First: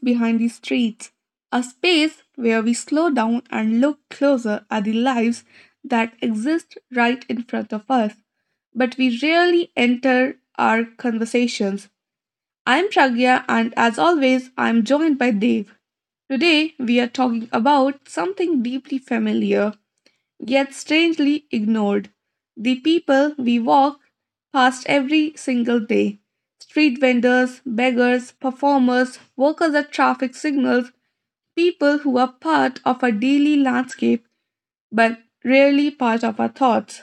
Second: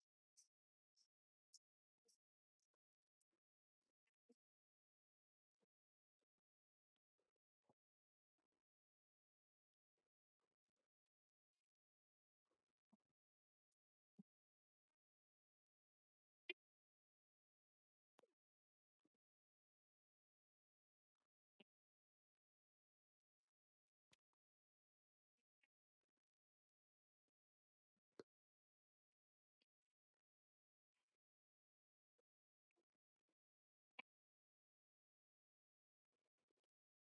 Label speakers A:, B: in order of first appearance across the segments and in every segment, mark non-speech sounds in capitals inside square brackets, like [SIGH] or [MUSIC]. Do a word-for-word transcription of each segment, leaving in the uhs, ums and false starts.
A: Behind the Streets, a space where we slow down and look closer at the lives that exist right in front of us, but we rarely enter our conversations. I'm Pragya, and as always, I'm joined by Dave. Today, we are talking about something deeply familiar yet strangely ignored. The people we walk past every single day, street vendors, beggars, performers, workers at traffic signals, people who are part of our daily landscape but rarely part of our thoughts.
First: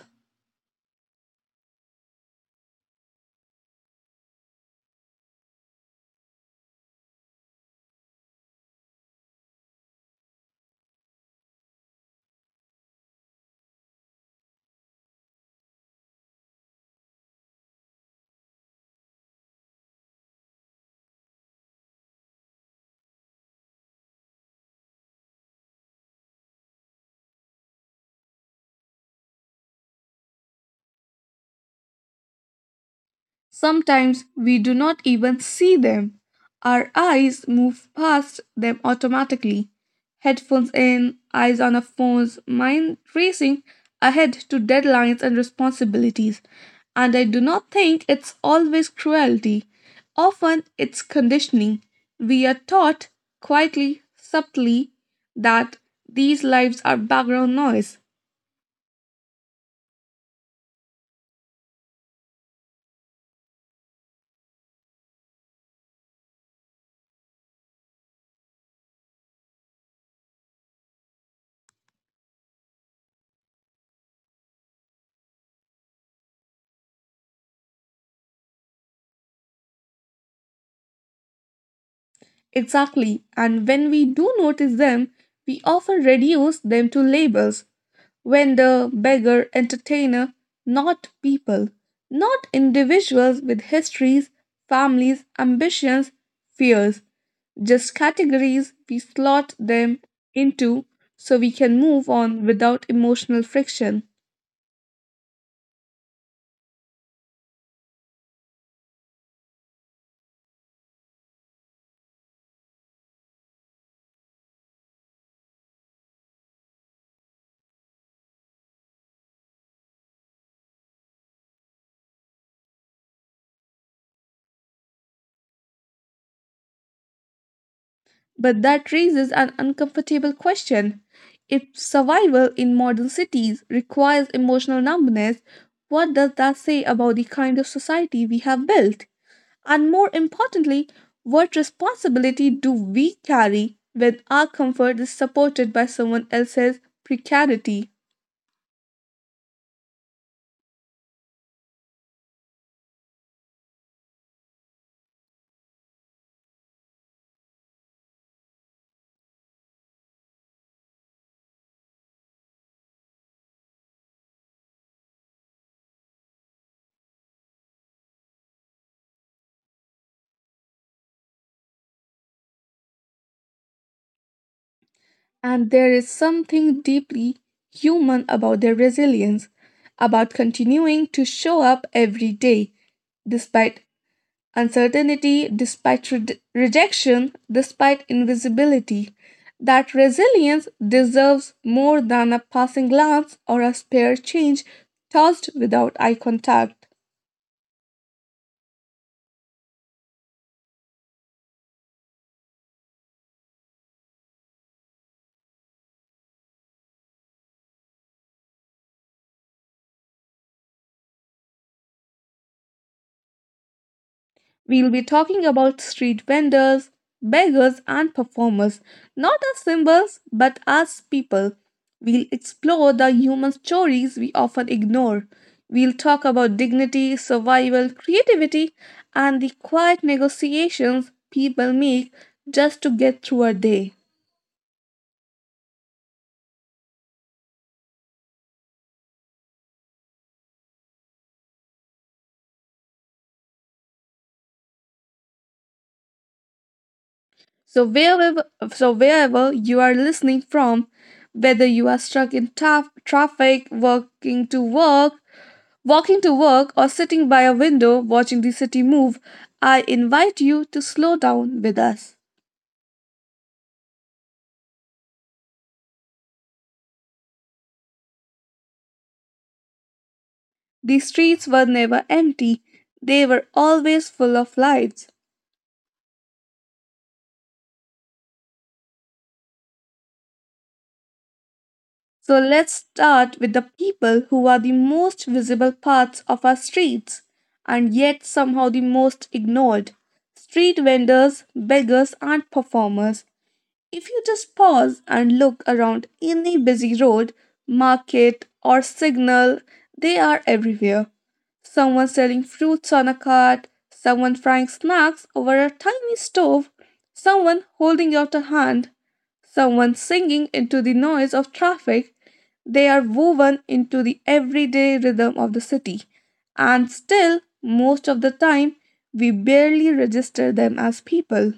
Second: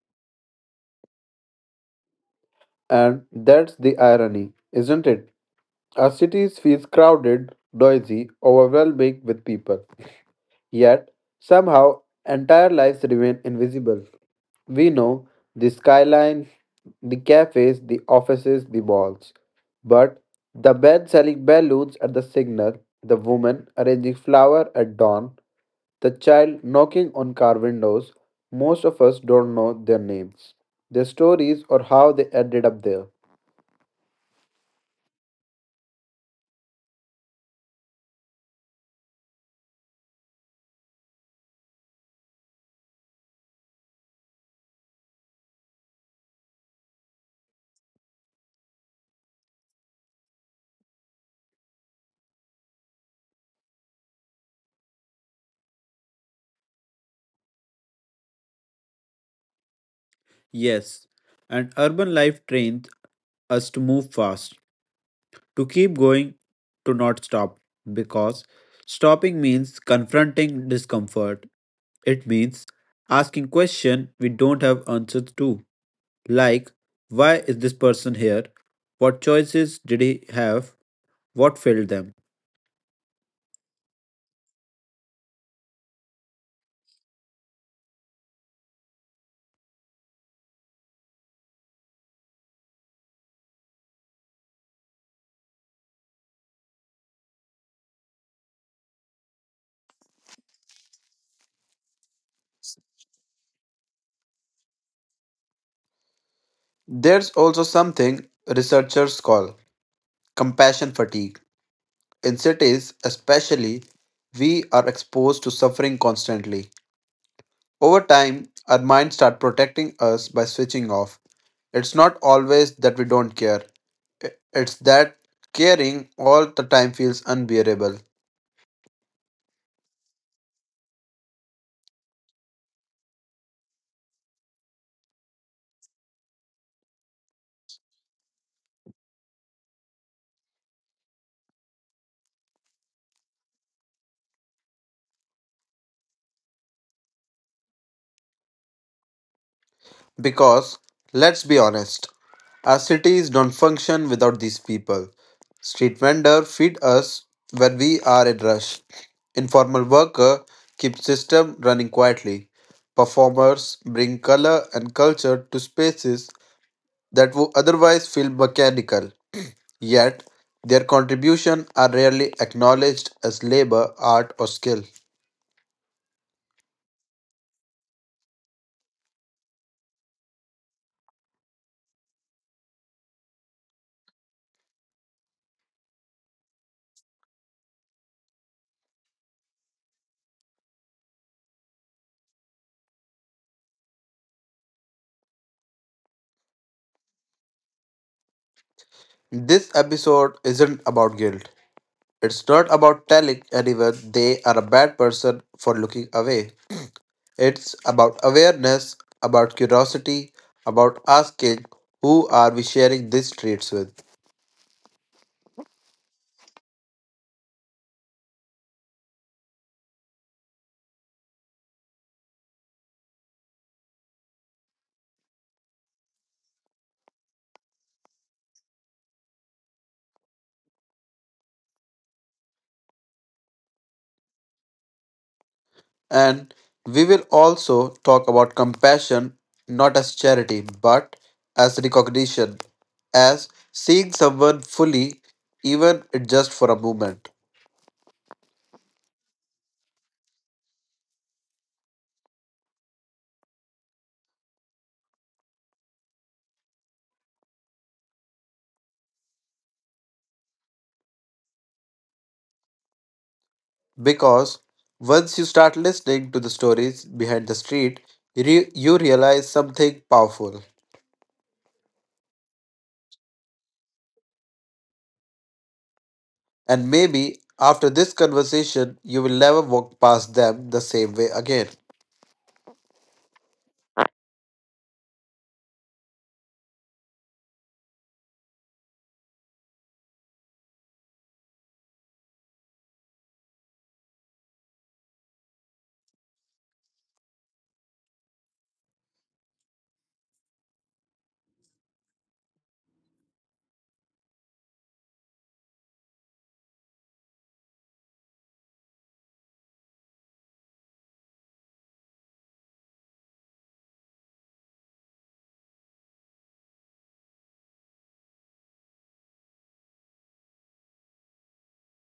B: And that's the irony, isn't it? Our cities feel crowded, noisy, overwhelming with people. Yet, somehow, entire lives remain invisible. We know the skyline, the cafes, the offices, the malls. But the man selling balloons at the signal, the woman arranging flower at dawn, the child knocking on car windows, most of us don't know their names, their stories, or how they ended up there.
A: Sometimes we do not even see them. Our eyes move past them automatically. Headphones in, eyes on our phones, mind racing ahead to deadlines and responsibilities. And I do not think it's always cruelty. Often it's conditioning. We are taught quietly, subtly, that these lives are background noise.
B: Yes, and urban life trains us to move fast, to keep going, to not stop, because stopping means confronting discomfort. It means asking questions we don't have answers to, like why is this person here? What choices did he have? What failed them?
A: Exactly. And when we do notice them, we often reduce them to labels, vendor, beggar, entertainer, not people, not individuals with histories, families, ambitions, fears, just categories we slot them into so we can move on without emotional friction.
B: There's also something researchers call compassion fatigue. In cities, especially, we are exposed to suffering constantly. Over time, our minds start protecting us by switching off. It's not always that we don't care, i- it's that caring all the time feels unbearable.
A: But that raises an uncomfortable question. If survival in modern cities requires emotional numbness, what does that say about the kind of society we have built? And more importantly, what responsibility do we carry when our comfort is supported by someone else's precarity?
B: Because, let's be honest, our cities don't function without these people. Street vendor feed us when we are in rush. Informal worker keeps system running quietly. Performers bring color and culture to spaces that would otherwise feel mechanical. Yet, their contributions are rarely acknowledged as labor, art, or skill.
A: And there is something deeply human about their resilience, about continuing to show up every day despite uncertainty, despite re- rejection, despite invisibility. That resilience deserves more than a passing glance or a spare change tossed without eye contact.
B: This episode isn't about guilt. It's not about telling anyone they are a bad person for looking away. It's about awareness, about curiosity, about asking who are we sharing these traits with.
A: We'll be talking about street vendors, beggars, and performers, not as symbols, but as people. We'll explore the human stories we often ignore. We'll talk about dignity, survival, creativity, and the quiet negotiations people make just to get through a day.
B: And we will also talk about compassion not as charity but as recognition, as seeing someone fully, even it just for a moment.
A: So wherever, so wherever you are listening from, whether you are stuck in tough traffic, walking to work, Walking to work or sitting by a window watching the city move, I invite you to slow down with us.
B: Because once you start listening to the stories behind the street, re- you realize something powerful.
A: The streets were never empty, they were always full of lives.
B: And maybe after this conversation, you will never walk past them the same way again.
A: So let's start with the people who are the most visible parts of our streets and yet somehow the most ignored. Street vendors, beggars, and performers. If you just pause and look around any busy road, market, or signal, they are everywhere. Someone selling fruits on a cart, someone frying snacks over a tiny stove, someone holding out a hand, someone singing into the noise of traffic. They are woven into the everyday rhythm of the city, and still, most of the time, we barely register them as people.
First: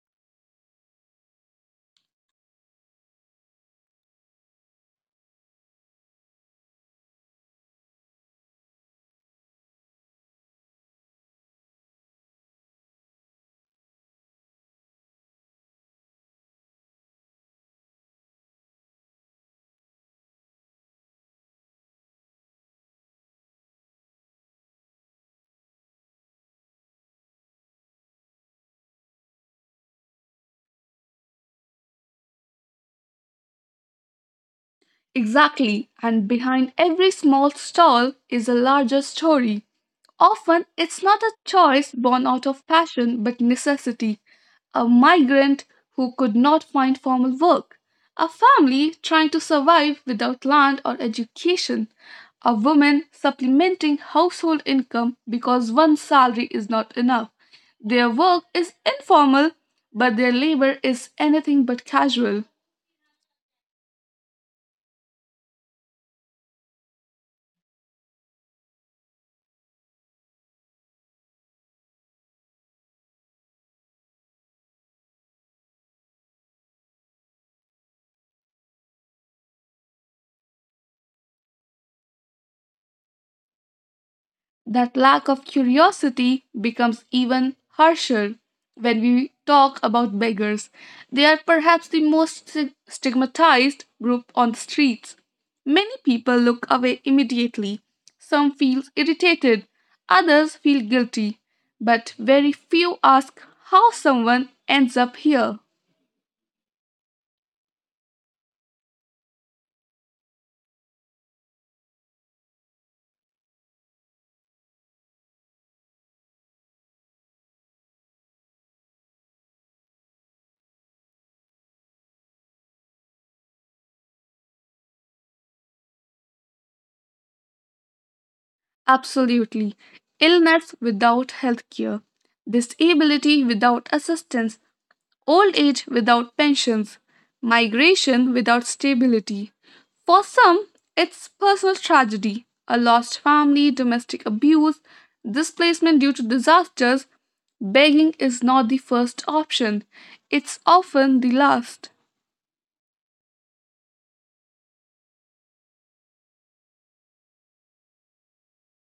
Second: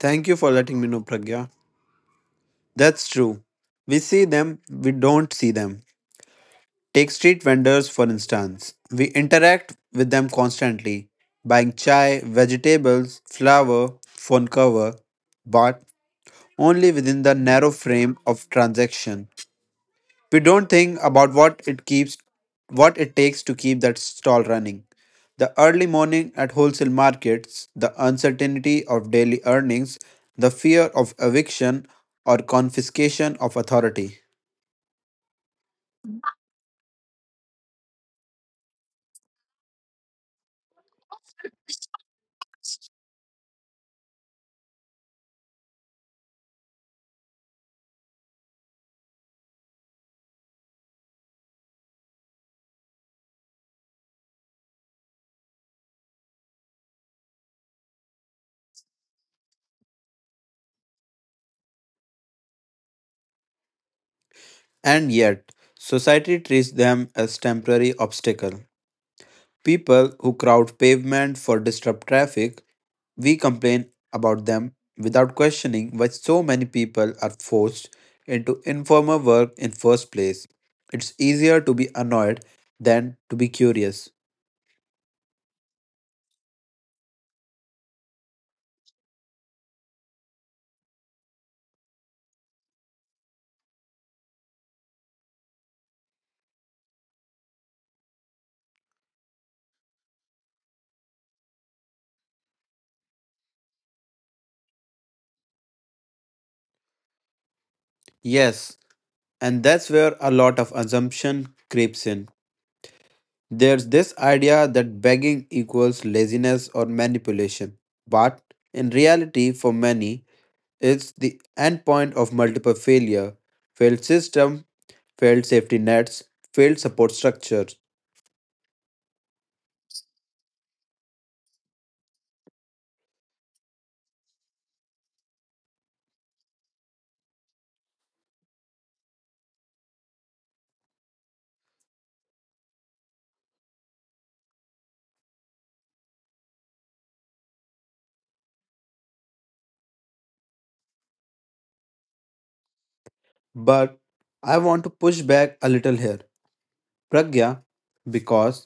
B: Thank you for letting me know, Pragya. That's true. We see them, we don't see them. Take street vendors, for instance. We interact with them constantly, buying chai, vegetables, flour, phone cover, but only within the narrow frame of transaction. We don't think about what it keeps what it takes to keep that stall running. The early morning at wholesale markets, the uncertainty of daily earnings, the fear of eviction or confiscation of authority.
A: Exactly, and behind every small stall is a larger story. Often it's not a choice born out of passion but necessity. A migrant who could not find formal work, a family trying to survive without land or education, a woman supplementing household income because one salary is not enough. Their work is informal, but their labor is anything but casual.
B: And yet, society treats them as temporary obstacle. People who crowd pavement for disrupt traffic, we complain about them without questioning why so many people are forced into informal work in first place. It's easier to be annoyed than to be curious.
A: That lack of curiosity becomes even harsher when we talk about beggars. They are perhaps the most sti- stigmatized group on the streets. Many people look away immediately. Some feel irritated, others feel guilty, but very few ask how someone ends up here.
B: Yes, and that's where a lot of assumption creeps in. There's this idea that begging equals laziness or manipulation, but in reality, for many, it's the endpoint of multiple failure, failed system, failed safety nets, failed support structures.
A: Absolutely. Illness without healthcare, disability without assistance, old age without pensions, migration without stability. For some, it's personal tragedy, a lost family, domestic abuse, displacement due to disasters. Begging is not the first option, it's often the last.
B: But I want to push back a little here, Pragya, because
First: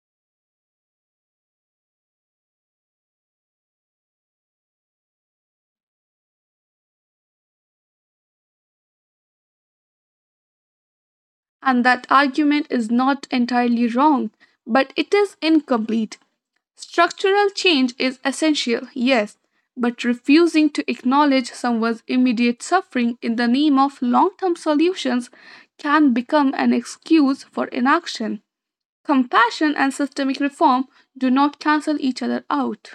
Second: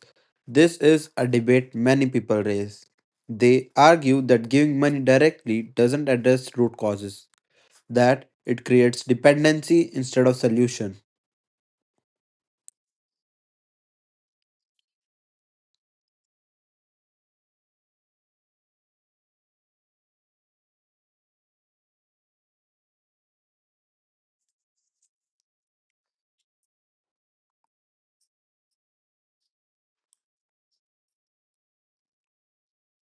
B: this is a debate many people raise. They argue that giving money directly doesn't address root causes, that it creates dependency instead of solution.
A: And that argument is not entirely wrong, but it is incomplete. Structural change is essential, yes, but refusing to acknowledge someone's immediate suffering in the name of long term solutions can become an excuse for inaction. Compassion and systemic reform do not cancel each other out.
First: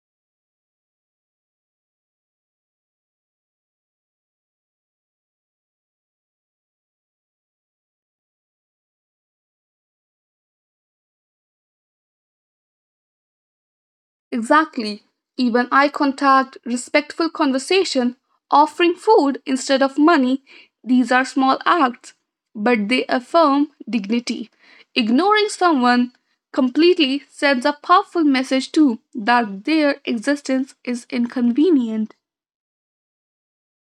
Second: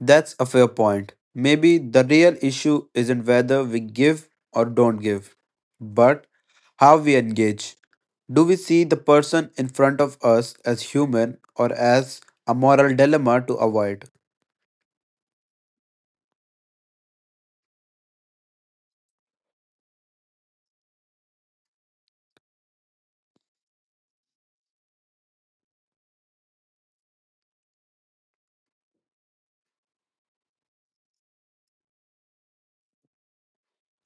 B: That's a fair point. Maybe the real issue isn't whether we give or don't give, but how we engage. Do we see the person in front of us as human or as a moral dilemma to avoid?
A: Exactly. Even eye contact, respectful conversation, offering food instead of money, these are small acts, but they affirm dignity. Ignoring someone completely sends a powerful message too, that their existence is inconvenient.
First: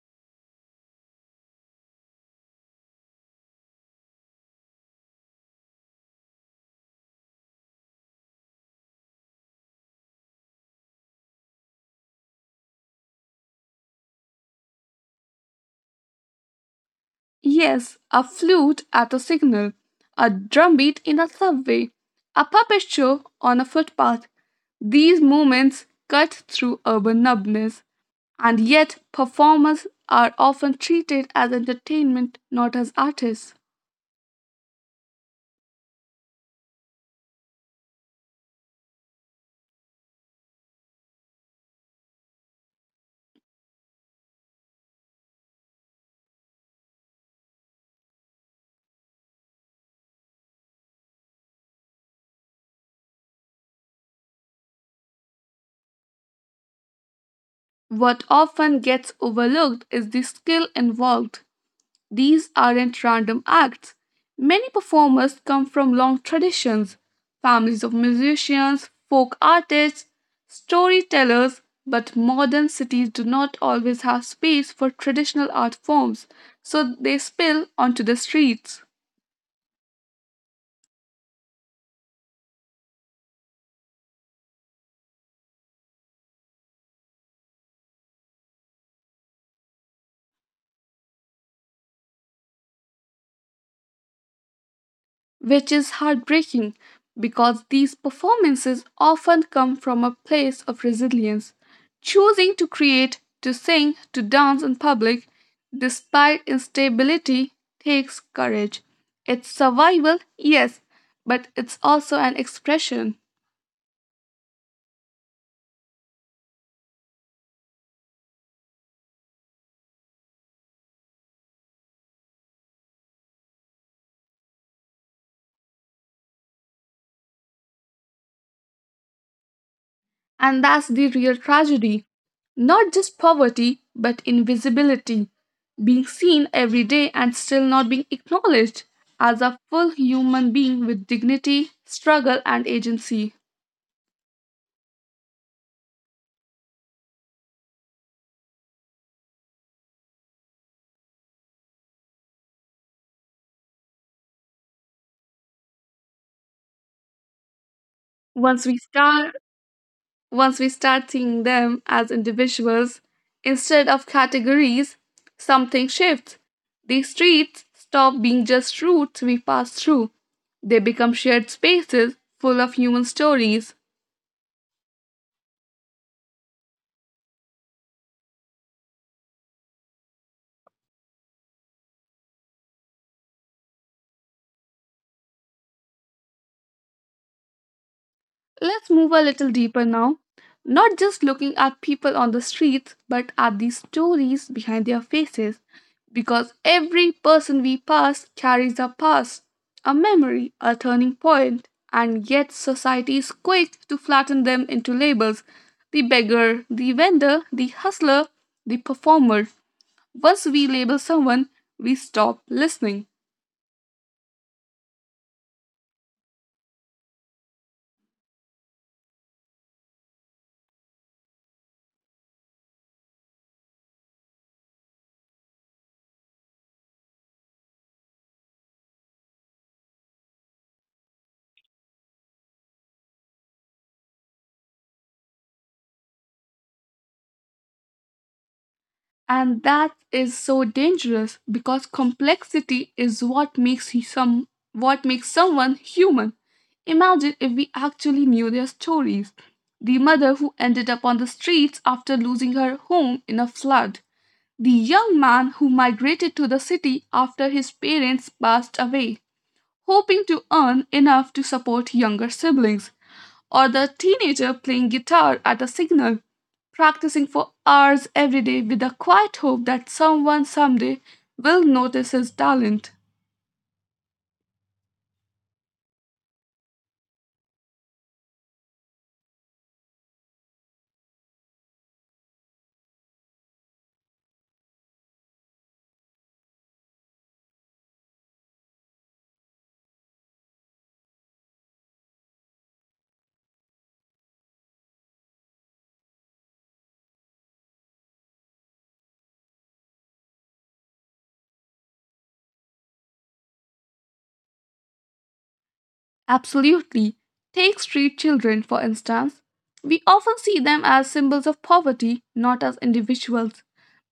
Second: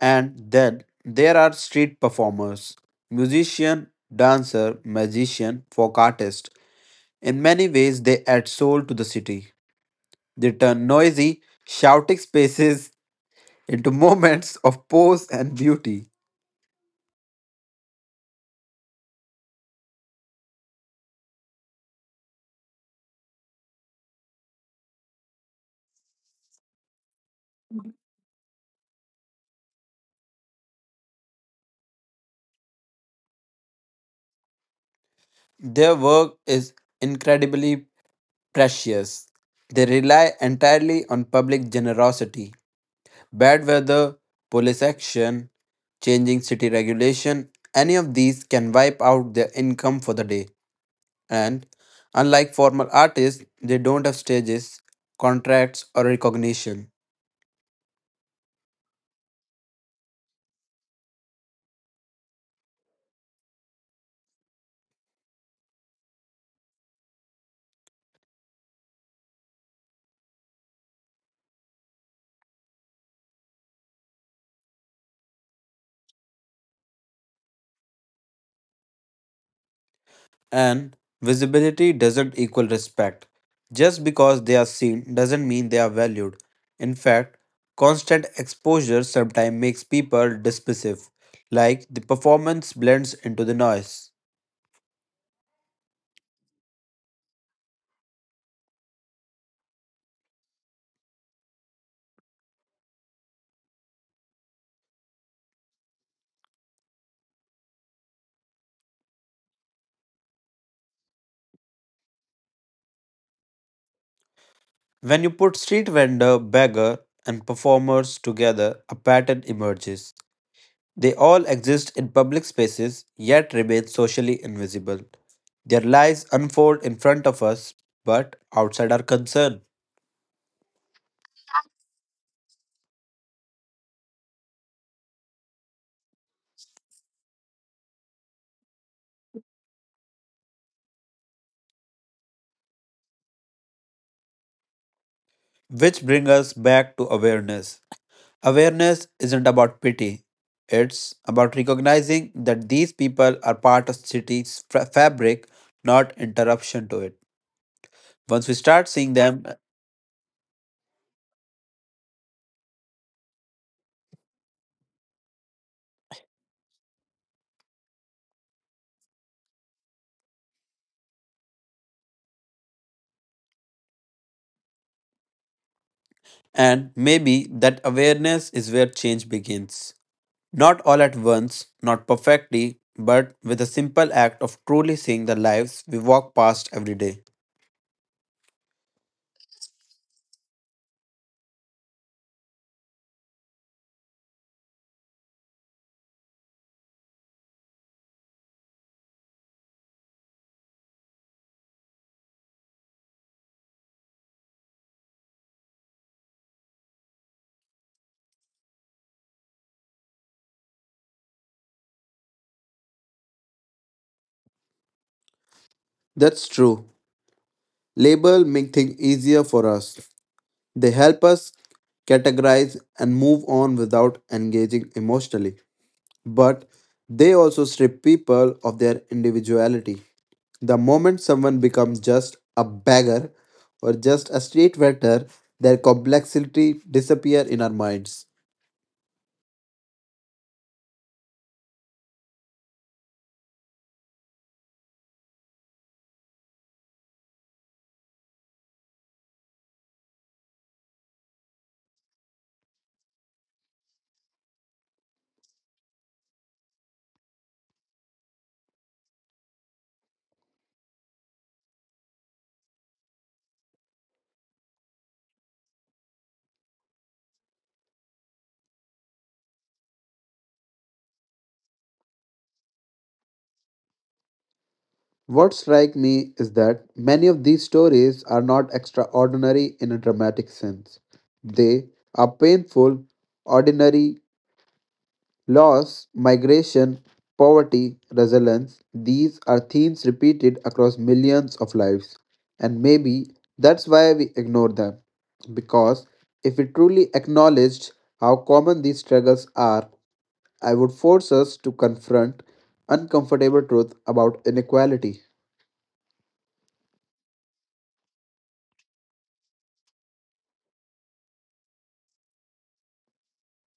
B: And then there are street performers musician, dancer, magician, folk artist. In many ways, they add soul to the city. They turn noisy, shouting [LAUGHS] spaces into moments of pose and beauty.
A: Yes, a flute at a signal, a drumbeat in a subway, a puppet show on a footpath. These moments cut through urban numbness. And yet, performers are often treated as entertainment, not as artists.
B: Their work is incredibly precious. They rely entirely on public generosity. Bad weather, police action, changing city regulation, any of these can wipe out their income for the day. And unlike formal artists, they don't have stages, contracts, or recognition.
A: What often gets overlooked is the skill involved. These aren't random acts. Many performers come from long traditions, families of musicians, folk artists, storytellers, but modern cities do not always have space for traditional art forms, so they spill onto the streets.
B: And visibility doesn't equal respect. Just because they are seen doesn't mean they are valued. In fact, constant exposure sometimes makes people dismissive, like the performance blends into the noise.
A: Which is heartbreaking because these performances often come from a place of resilience. Choosing to create, to sing, to dance in public despite instability takes courage. It's survival, yes, but it's also an expression.
B: When you put street vendor, beggar, and performers together, a pattern emerges. They all exist in public spaces yet remain socially invisible. Their lives unfold in front of us but outside our concern.
A: And that's the real tragedy. Not just poverty, but invisibility. Being seen every day and still not being acknowledged as a full human being with dignity, struggle, and agency.
B: Which brings us back to awareness. Awareness isn't about pity, it's about recognizing that these people are part of city's fa- fabric, not interruption to it. Once we
A: Once we
B: start seeing
A: start
B: them,
A: once we start seeing them as individuals instead of categories, something shifts. These streets stop being just routes we pass through. They become shared spaces full of human stories.
B: and maybe that awareness is where change begins. Not all at once, not perfectly, but with a simple act of truly seeing the lives we walk past every day.
A: Let's move a little deeper now, not just looking at people on the streets, but at the stories behind their faces, because every person we pass carries a past, a memory, a turning point, and yet society is quick to flatten them into labels, the beggar, the vendor, the hustler, the performer. Once we label someone, we stop listening.
B: That's true. Label make things easier for us. They help us categorize and move on without engaging emotionally, but they also strip people of their individuality. The moment someone becomes just a beggar or just a street vendor, their complexity disappear in our minds.
A: And that is so dangerous because complexity is what makes he some what makes someone human. Imagine if we actually knew their stories. The mother who ended up on the streets after losing her home in a flood. The young man who migrated to the city after his parents passed away, hoping to earn enough to support younger siblings, or the teenager playing guitar at a signal, practicing for hours every day with the quiet hope that someone someday will notice his talent.
B: What strikes me is that many of these stories are not extraordinary in a dramatic sense. They are painful, ordinary, loss, migration, poverty, resilience, these are themes repeated across millions of lives. And maybe that's why we ignore them. Because if we truly acknowledged how common these struggles are, I would force us to confront uncomfortable truth about inequality.
A: Absolutely. Take street children, for instance. We often see them as symbols of poverty, not as individuals.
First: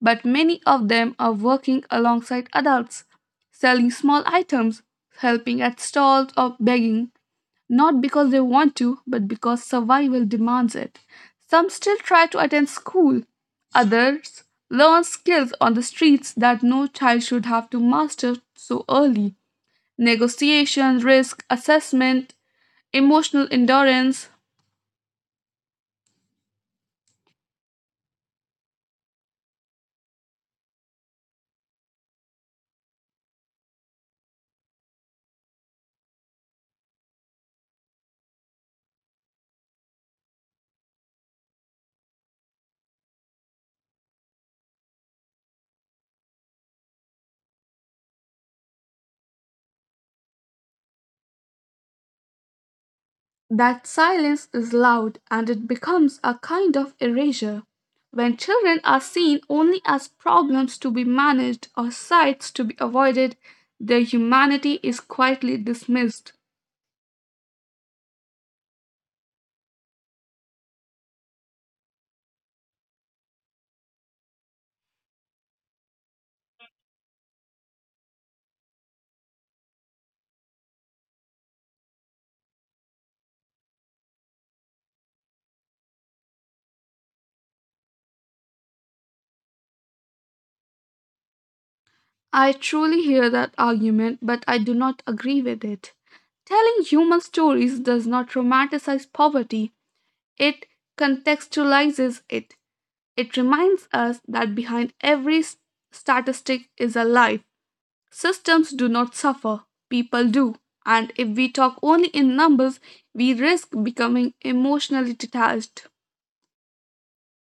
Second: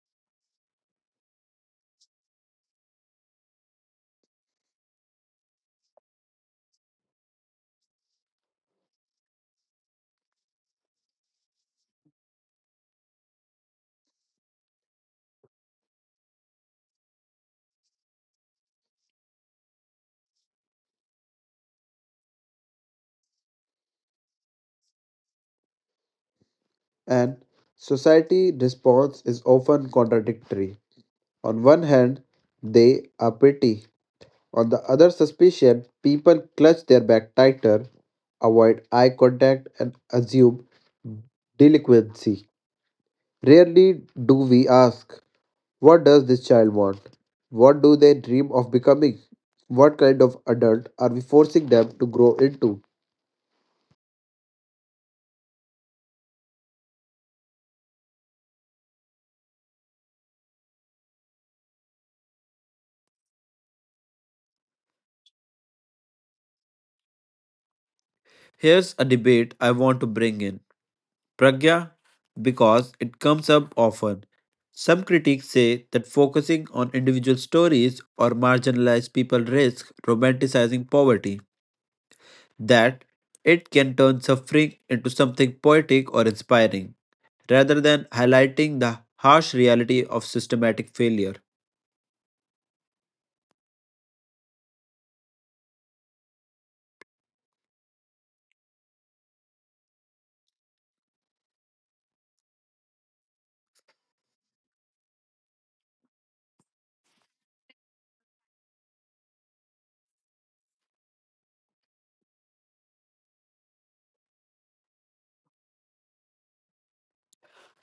A: But many of them are working alongside adults, selling small items, helping at stalls, or begging, not because they want to, but because survival demands it. Some still try to attend school, others learn skills on the streets that no child should have to master so early, negotiation, risk assessment, emotional endurance.
B: And society response is often contradictory. On one hand, they are petty. On the other suspicion, people clutch their bag tighter, avoid eye contact, and assume delinquency. Rarely do we ask, what does this child want? What do they dream of becoming? What kind of adult are we forcing them to grow into?
A: That silence is loud and it becomes a kind of erasure. When children are seen only as problems to be managed or sights to be avoided, their humanity is quietly dismissed.
B: Here's a debate I want to bring in, Pragya, because it comes up often. Some critics say that focusing on individual stories or marginalized people risks romanticizing poverty, that it can turn suffering into something poetic or inspiring, rather than highlighting the harsh reality of systematic failure.
A: I truly hear that argument, but I do not agree with it. Telling human stories does not romanticize poverty, it contextualizes it. It reminds us that behind every s- statistic is a life. Systems do not suffer, people do. And if we talk only in numbers, we risk becoming emotionally detached.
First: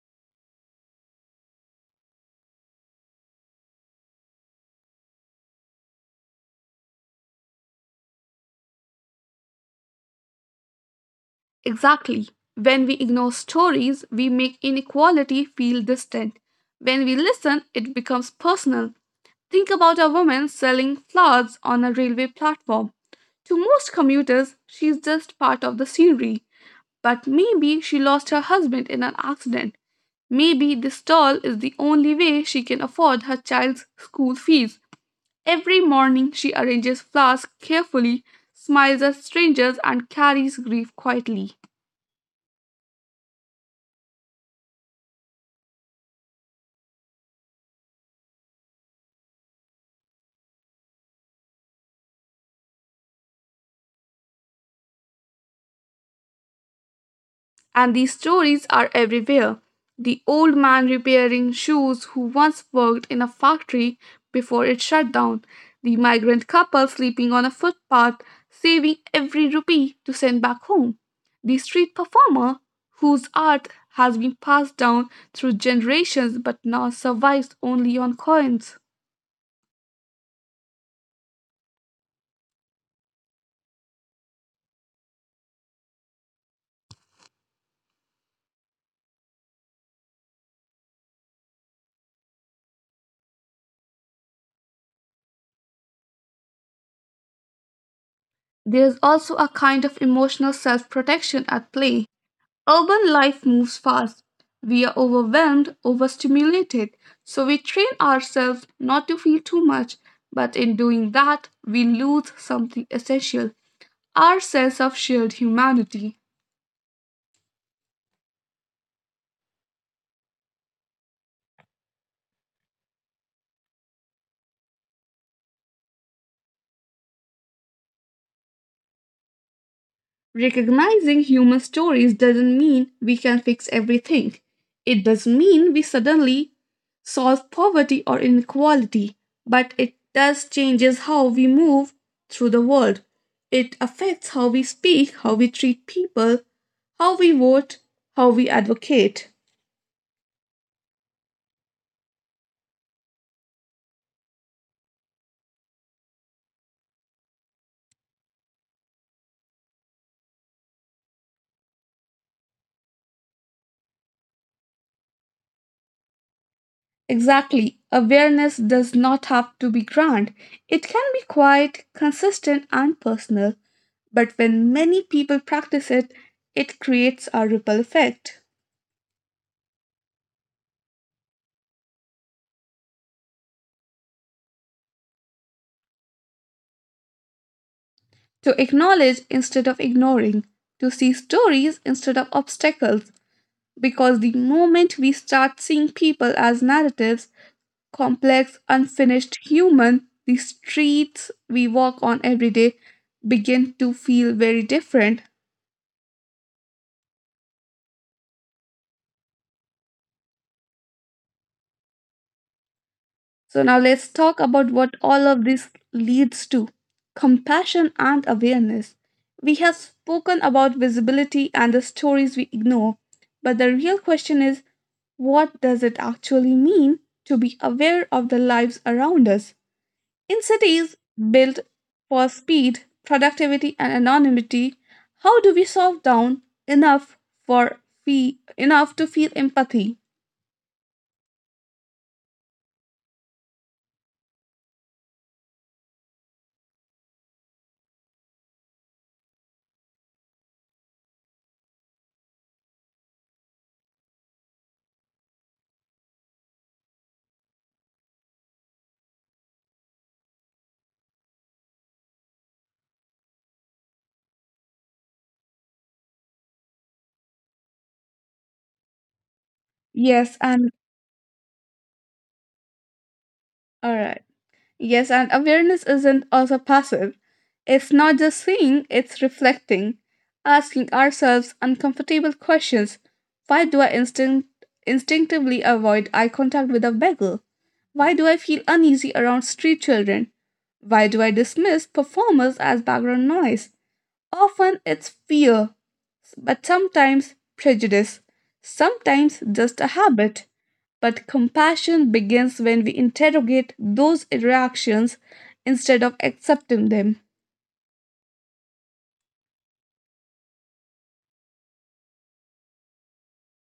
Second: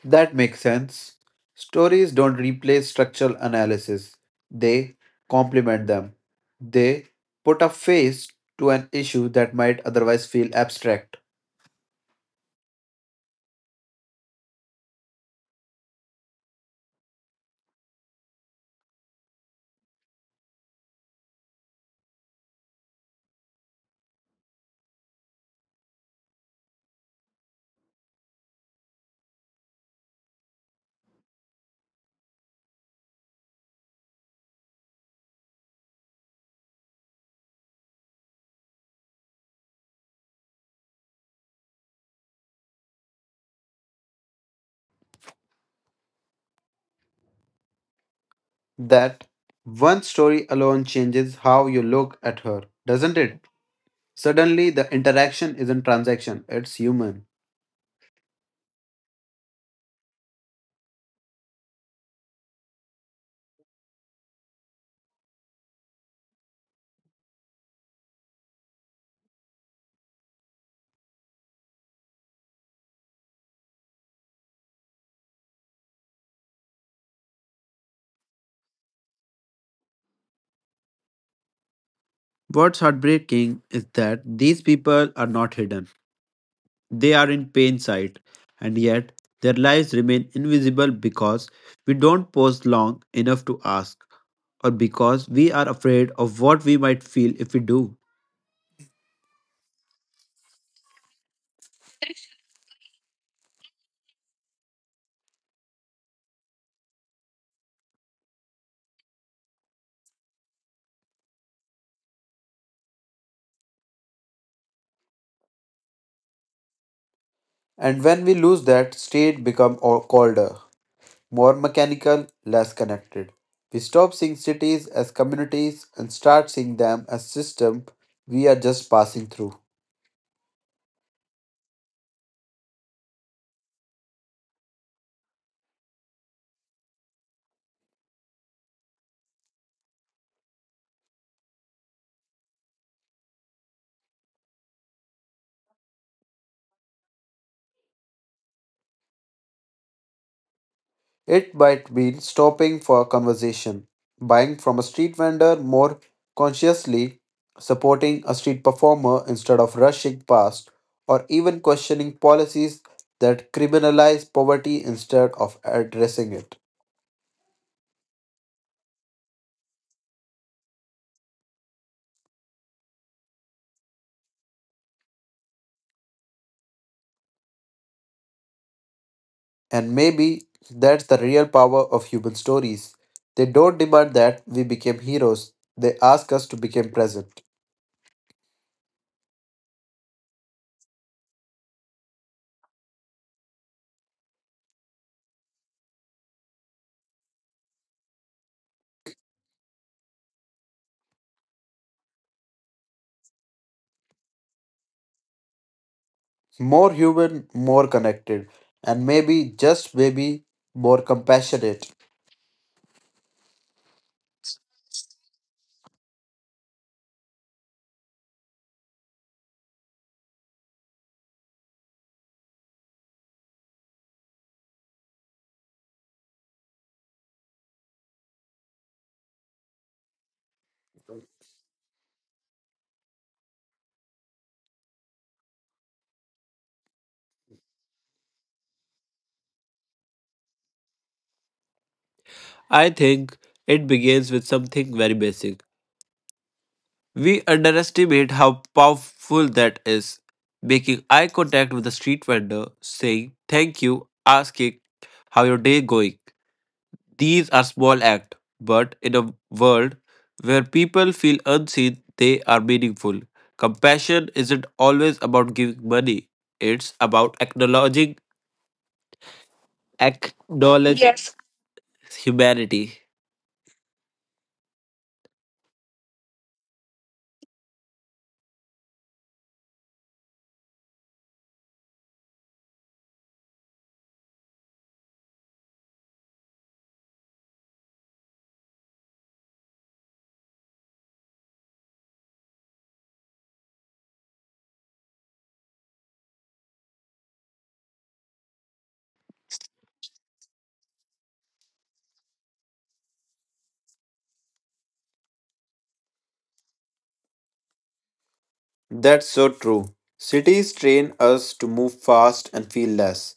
B: That makes sense. Stories don't replace structural analysis, they complement them. They put a face to an issue that might otherwise feel abstract.
A: Exactly. When we ignore stories, we make inequality feel distant. When we listen, it becomes personal. Think about a woman selling flowers on a railway platform. To most commuters, she's just part of the scenery. But maybe she lost her husband in an accident. Maybe this stall is the only way she can afford her child's school fees. Every morning, she arranges flowers carefully, smiles at strangers, and carries grief quietly.
B: That one story alone changes how you look at her, doesn't it? Suddenly, the interaction isn't transaction, it's human.
A: And these stories are everywhere. The old man repairing shoes who once worked in a factory before it shut down, the migrant couple sleeping on a footpath, saving every rupee to send back home, the street performer whose art has been passed down through generations but now survives only on coins.
B: What's heartbreaking is that these people are not hidden. They are in plain sight, and yet their lives remain invisible because we don't pause long enough to ask, or because we are afraid of what we might feel if we do.
A: There is also a kind of emotional self protection at play. Urban life moves fast. We are overwhelmed, overstimulated, so we train ourselves not to feel too much, but in doing that, we lose something essential, our sense of shared humanity.
B: And when we lose that, state become o- colder, more mechanical, less connected. We stop seeing cities as communities and start seeing them as system we are just passing through.
A: Recognizing human stories doesn't mean we can fix everything. It doesn't mean we suddenly solve poverty or inequality, but it does changes how we move through the world. It affects how we speak, how we treat people, how we vote, how we advocate.
B: It might mean stopping for a conversation, buying from a street vendor more consciously, supporting a street performer instead of rushing past, or even questioning policies that criminalize poverty instead of addressing it.
A: Exactly. Awareness does not have to be grand. It can be quiet, consistent, and personal. But when many people practice it, it creates a ripple effect.
B: And maybe that's the real power of human stories. They don't demand that we become heroes, they ask us to become present.
A: To acknowledge instead of ignoring, to see stories instead of obstacles, because the moment we start seeing people as narratives, complex, unfinished human, the streets we walk on every day begin to feel very different.
B: More human, more connected, and maybe, just maybe, more compassionate.
A: So, now let's talk about what all of this leads to, compassion and awareness. We have spoken about visibility and the stories we ignore, but the real question is, what does it actually mean to be aware of the lives around us? In cities built for speed, productivity, and anonymity, how do we soft down enough for fee- enough to feel empathy?
B: I think it begins with something very basic. We underestimate how powerful that is. Making eye contact with a street vendor, saying thank you, asking how your day going. These are small acts, but in a world where people feel unseen, they are meaningful. Compassion isn't always about giving money. It's about acknowledging
A: Yes, and
B: acknowledging humanity.
A: all right. Yes, and awareness isn't also passive. It's not just seeing, it's reflecting, asking ourselves uncomfortable questions. Why do I instinct- instinctively avoid eye contact with a beggar? Why do I feel uneasy around street children? Why do I dismiss performers as background noise? Often it's fear, but sometimes prejudice, sometimes just a habit. But compassion begins when we interrogate those reactions instead of accepting them.
B: That's so true. Cities train us to move fast and feel less.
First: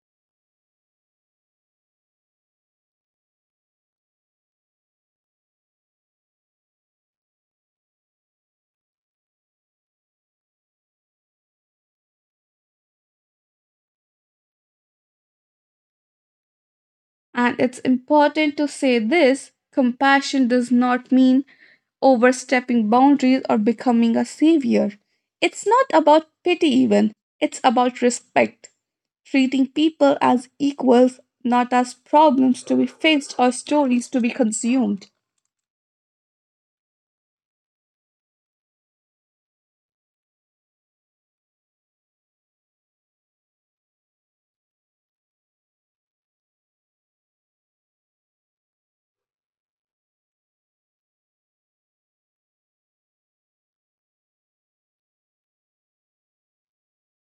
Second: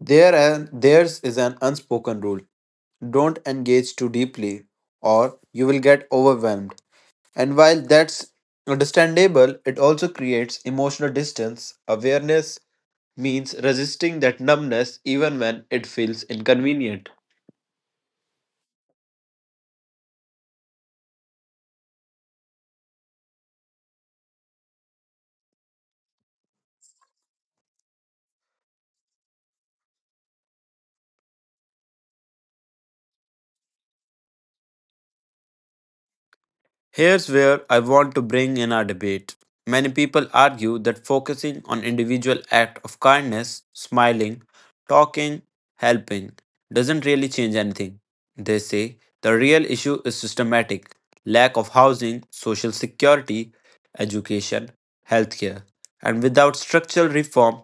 B: There and theirs is an unspoken rule. Don't engage too deeply or you will get overwhelmed. And while that's understandable, it also creates emotional distance. Awareness means resisting that numbness even when it feels inconvenient.
A: And it's important to say this compassion does not mean overstepping boundaries or becoming a savior. It's not about pity, even, it's about respect, treating people as equals, not as problems to be fixed or stories to be consumed.
B: Here's where I want to bring in our debate. Many people argue that focusing on individual act of kindness, smiling, talking, helping doesn't really change anything. They say the real issue is systematic lack of housing, social security, education, healthcare. And without structural reform,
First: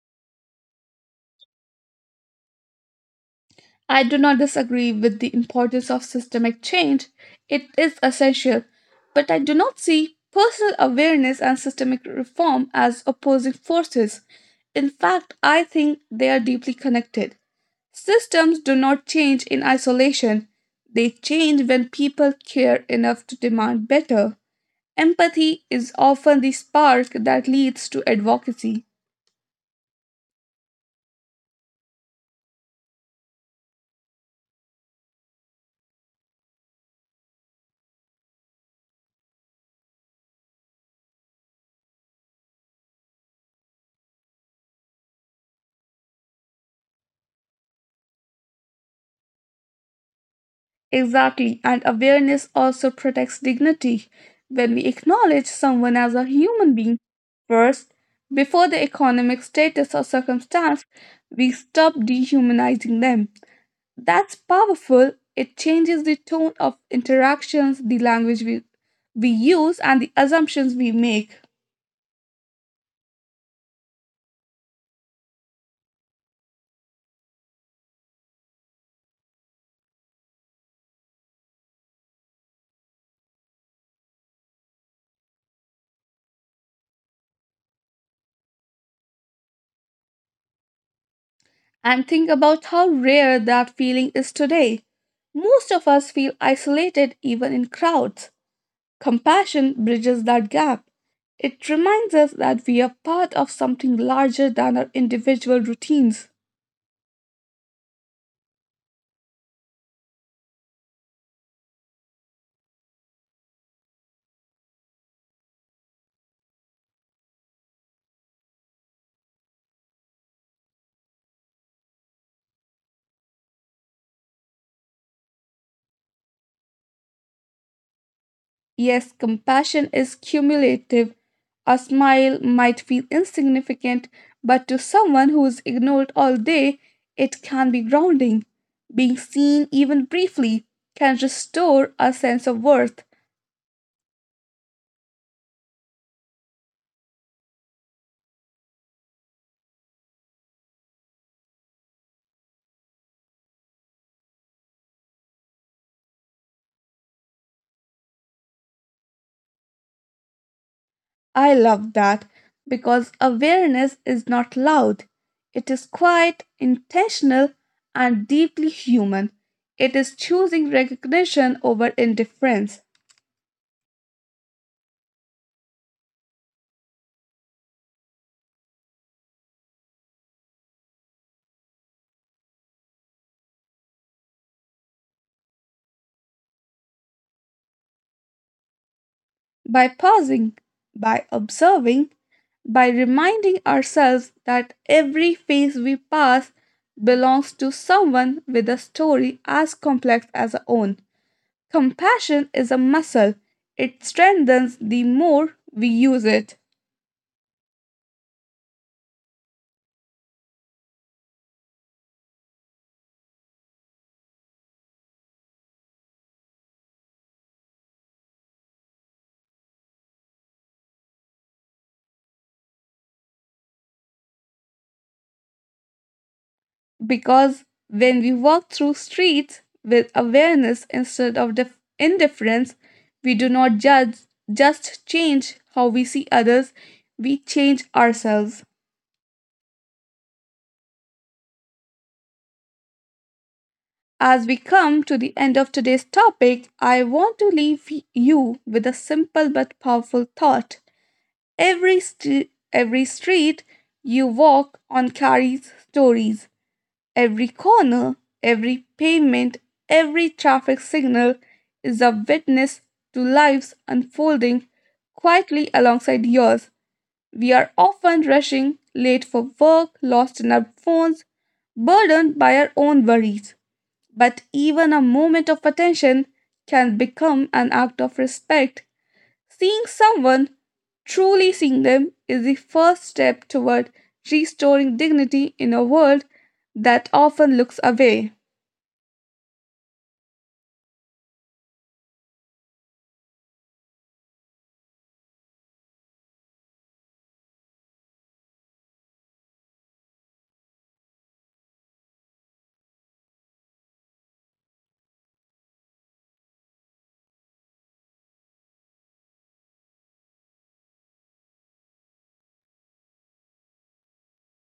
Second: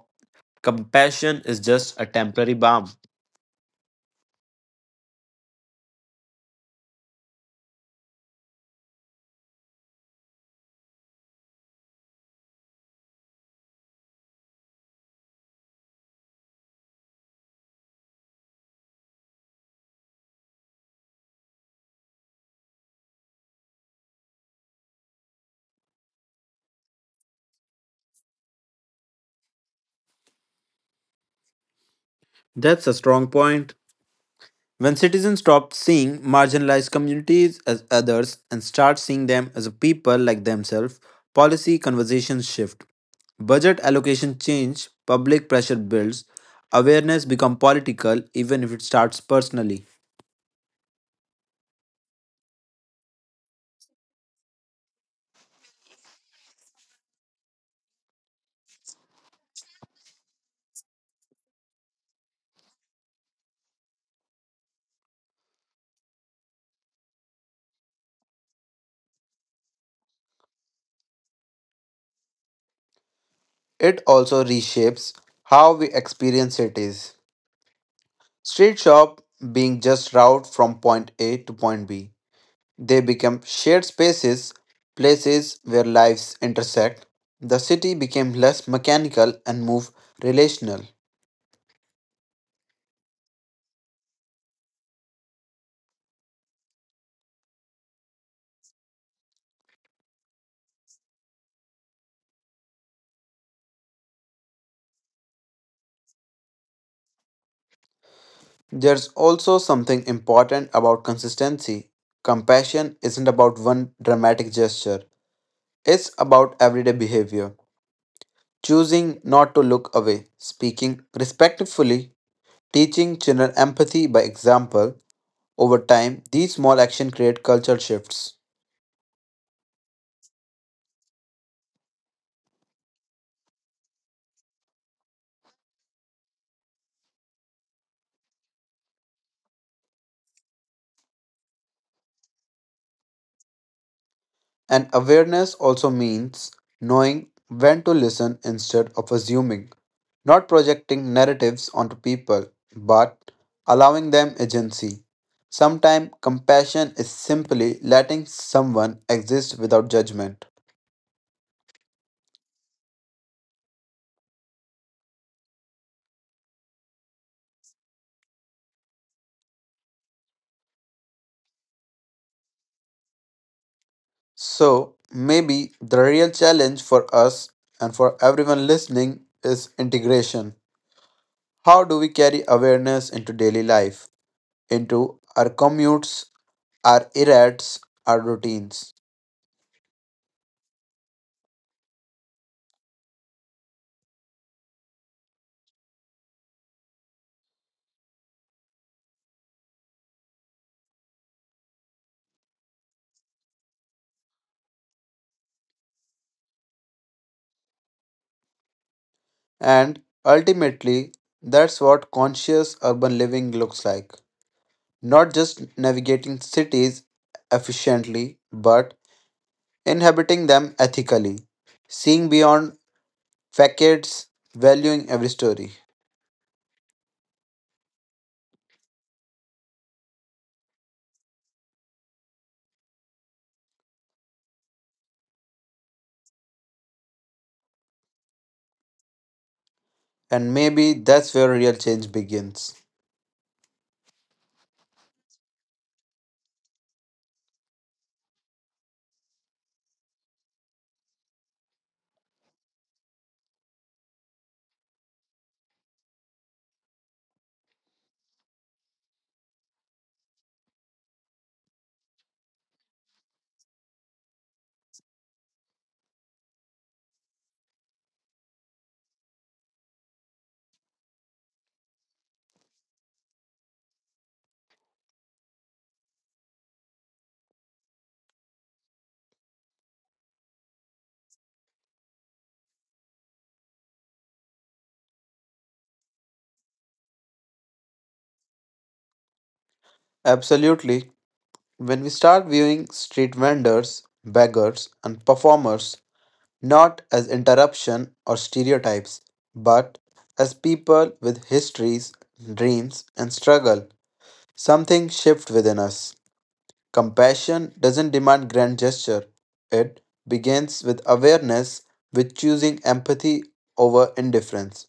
B: compassion is just a temporary balm.
A: I do not disagree with the importance of systemic change. It is essential. But I do not see personal awareness and systemic reform as opposing forces. In fact, I think they are deeply connected. Systems do not change in isolation, they change when people care enough to demand better. Empathy is often the spark that leads to advocacy.
B: That's a strong point. When citizens stop seeing marginalized communities as others and start seeing them as a people like themselves, policy conversations shift. Budget allocation change, public pressure builds, awareness become political even if it starts personally.
A: Exactly, and awareness also protects dignity. When we acknowledge someone as a human being first, before their economic status or circumstance, we stop dehumanizing them. That's powerful. It changes the tone of interactions, the language we, we use, and the assumptions we make.
B: It also reshapes how we experience cities. Street shop being just route from point A to point B, they become shared spaces, places where lives intersect. The city became less mechanical and more relational.
A: And think about how rare that feeling is today. Most of us feel isolated even in crowds. Compassion bridges that gap. It reminds us that we are part of something larger than our individual routines.
B: There's also something important about consistency. Compassion isn't about one dramatic gesture, it's about everyday behavior. Choosing not to look away, speaking respectfully, teaching children empathy by example. Over time, these small actions create cultural shifts.
A: Yes, compassion is cumulative. A smile might feel insignificant, but to someone who is ignored all day, it can be grounding. Being seen, even briefly, can restore a sense of worth.
B: And awareness also means knowing when to listen instead of assuming, not projecting narratives onto people, but allowing them agency. Sometimes compassion is simply letting someone exist without judgment.
A: I love that because awareness is not loud. It is quiet, intentional, and deeply human. It is choosing recognition over indifference.
B: So, maybe the real challenge for us and for everyone listening is integration. How do we carry awareness into daily life, into our commutes, our errands, our routines?
A: By pausing, by observing, by reminding ourselves that every phase we pass belongs to someone with a story as complex as our own. Compassion is a muscle, it strengthens the more we use it.
B: And ultimately, that's what conscious urban living looks like. Not just navigating cities efficiently, but inhabiting them ethically, seeing beyond facades, valuing every story.
A: Because when we walk through streets with awareness instead of dif- indifference, we do not judge, just change how we see others, we change ourselves.
B: And maybe that's where real change begins.
A: As we come to the end of today's topic, I want to leave you with a simple but powerful thought. Every, st- every street you walk on carries stories. Every corner, every pavement, every traffic signal is a witness to lives unfolding quietly alongside yours. We are often rushing, late for work, lost in our phones, burdened by our own worries. But even a moment of attention can become an act of respect. Seeing someone, truly seeing them, is the first step toward restoring dignity in a world that often looks away.
B: Absolutely. When we start viewing street vendors, beggars, and performers not as interruption or stereotypes, but as people with histories, dreams, and struggle. Something shifts within us. Compassion doesn't demand grand gesture. It begins with awareness, with choosing empathy over indifference.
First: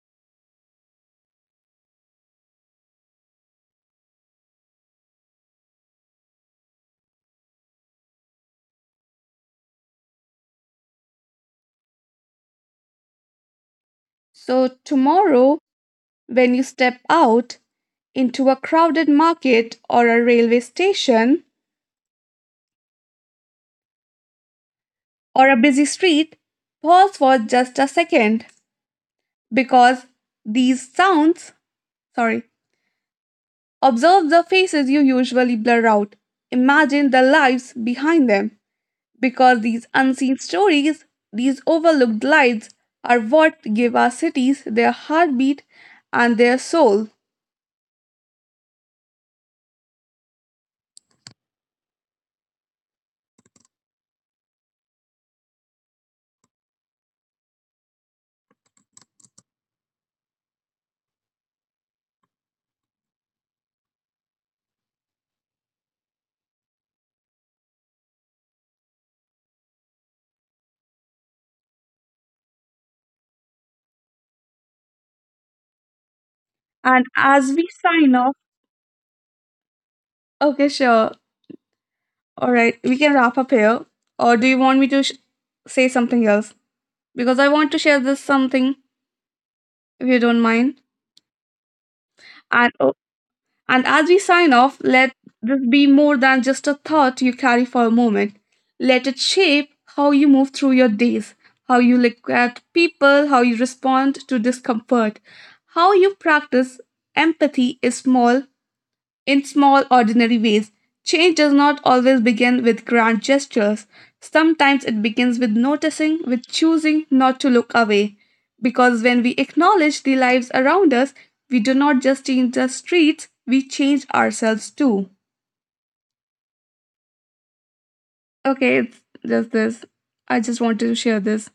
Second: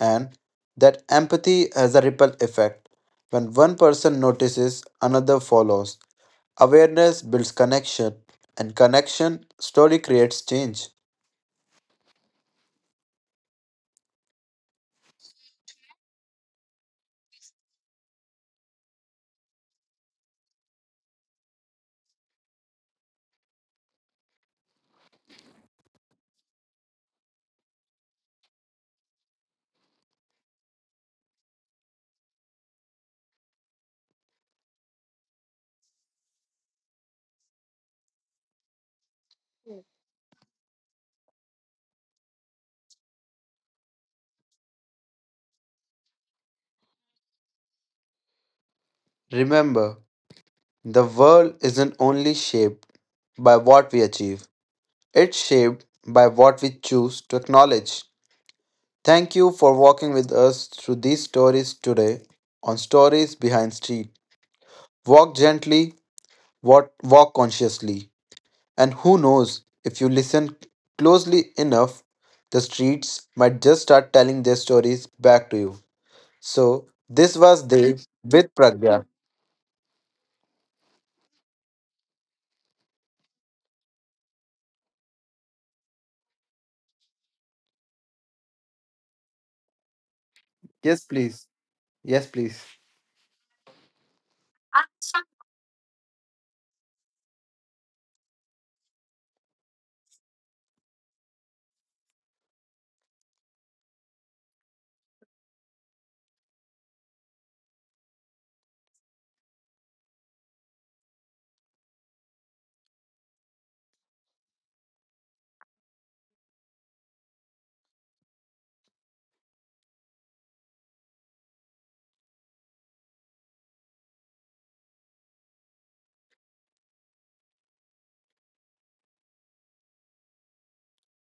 B: And that empathy has a ripple effect. When one person notices, another follows. Awareness builds connection, and connection slowly creates change.
A: So, tomorrow, when you step out into a crowded market or a railway station or a busy street, pause for just a second because these sounds, sorry, observe the faces you usually blur out. Imagine the lives behind them. Because these unseen stories, these overlooked lives, are what give our cities their heartbeat and their soul.
B: Remember, the world isn't only shaped by what we achieve, it's shaped by what we choose to acknowledge. Thank you for walking with us through these stories today on Stories Behind Street. Walk gently, walk, walk consciously, and who knows, if you listen closely enough, the streets might just start telling their stories back to you. So,
A: And
B: this
A: as we
B: was Dev
A: sign off,
B: with Pragya.
A: okay, sure. All right, we can wrap up here. Or do you want me to sh- say something else? Because I want to share this something, if you don't mind.
B: Yes, please. Yes, please.
A: And oh, And as we sign off, let this be more than just a thought you carry for a moment. Let it shape how you move through your days, how you look at people, how you respond to discomfort, how you practice empathy is small in small, ordinary ways, change does not always begin with grand gestures. Sometimes it begins with noticing, with choosing not to look away. Because when we acknowledge the lives around us, we do not just change the streets, we change ourselves too. Okay, it's just this. I just wanted to share this.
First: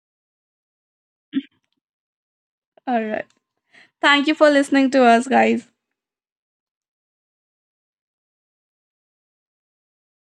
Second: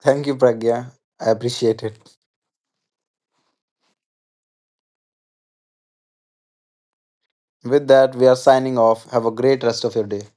B: Thank you, Pragya. I appreciate it.
A: All right. Thank you for listening to us, guys.
B: With that, we are signing off. Have a great rest of your day.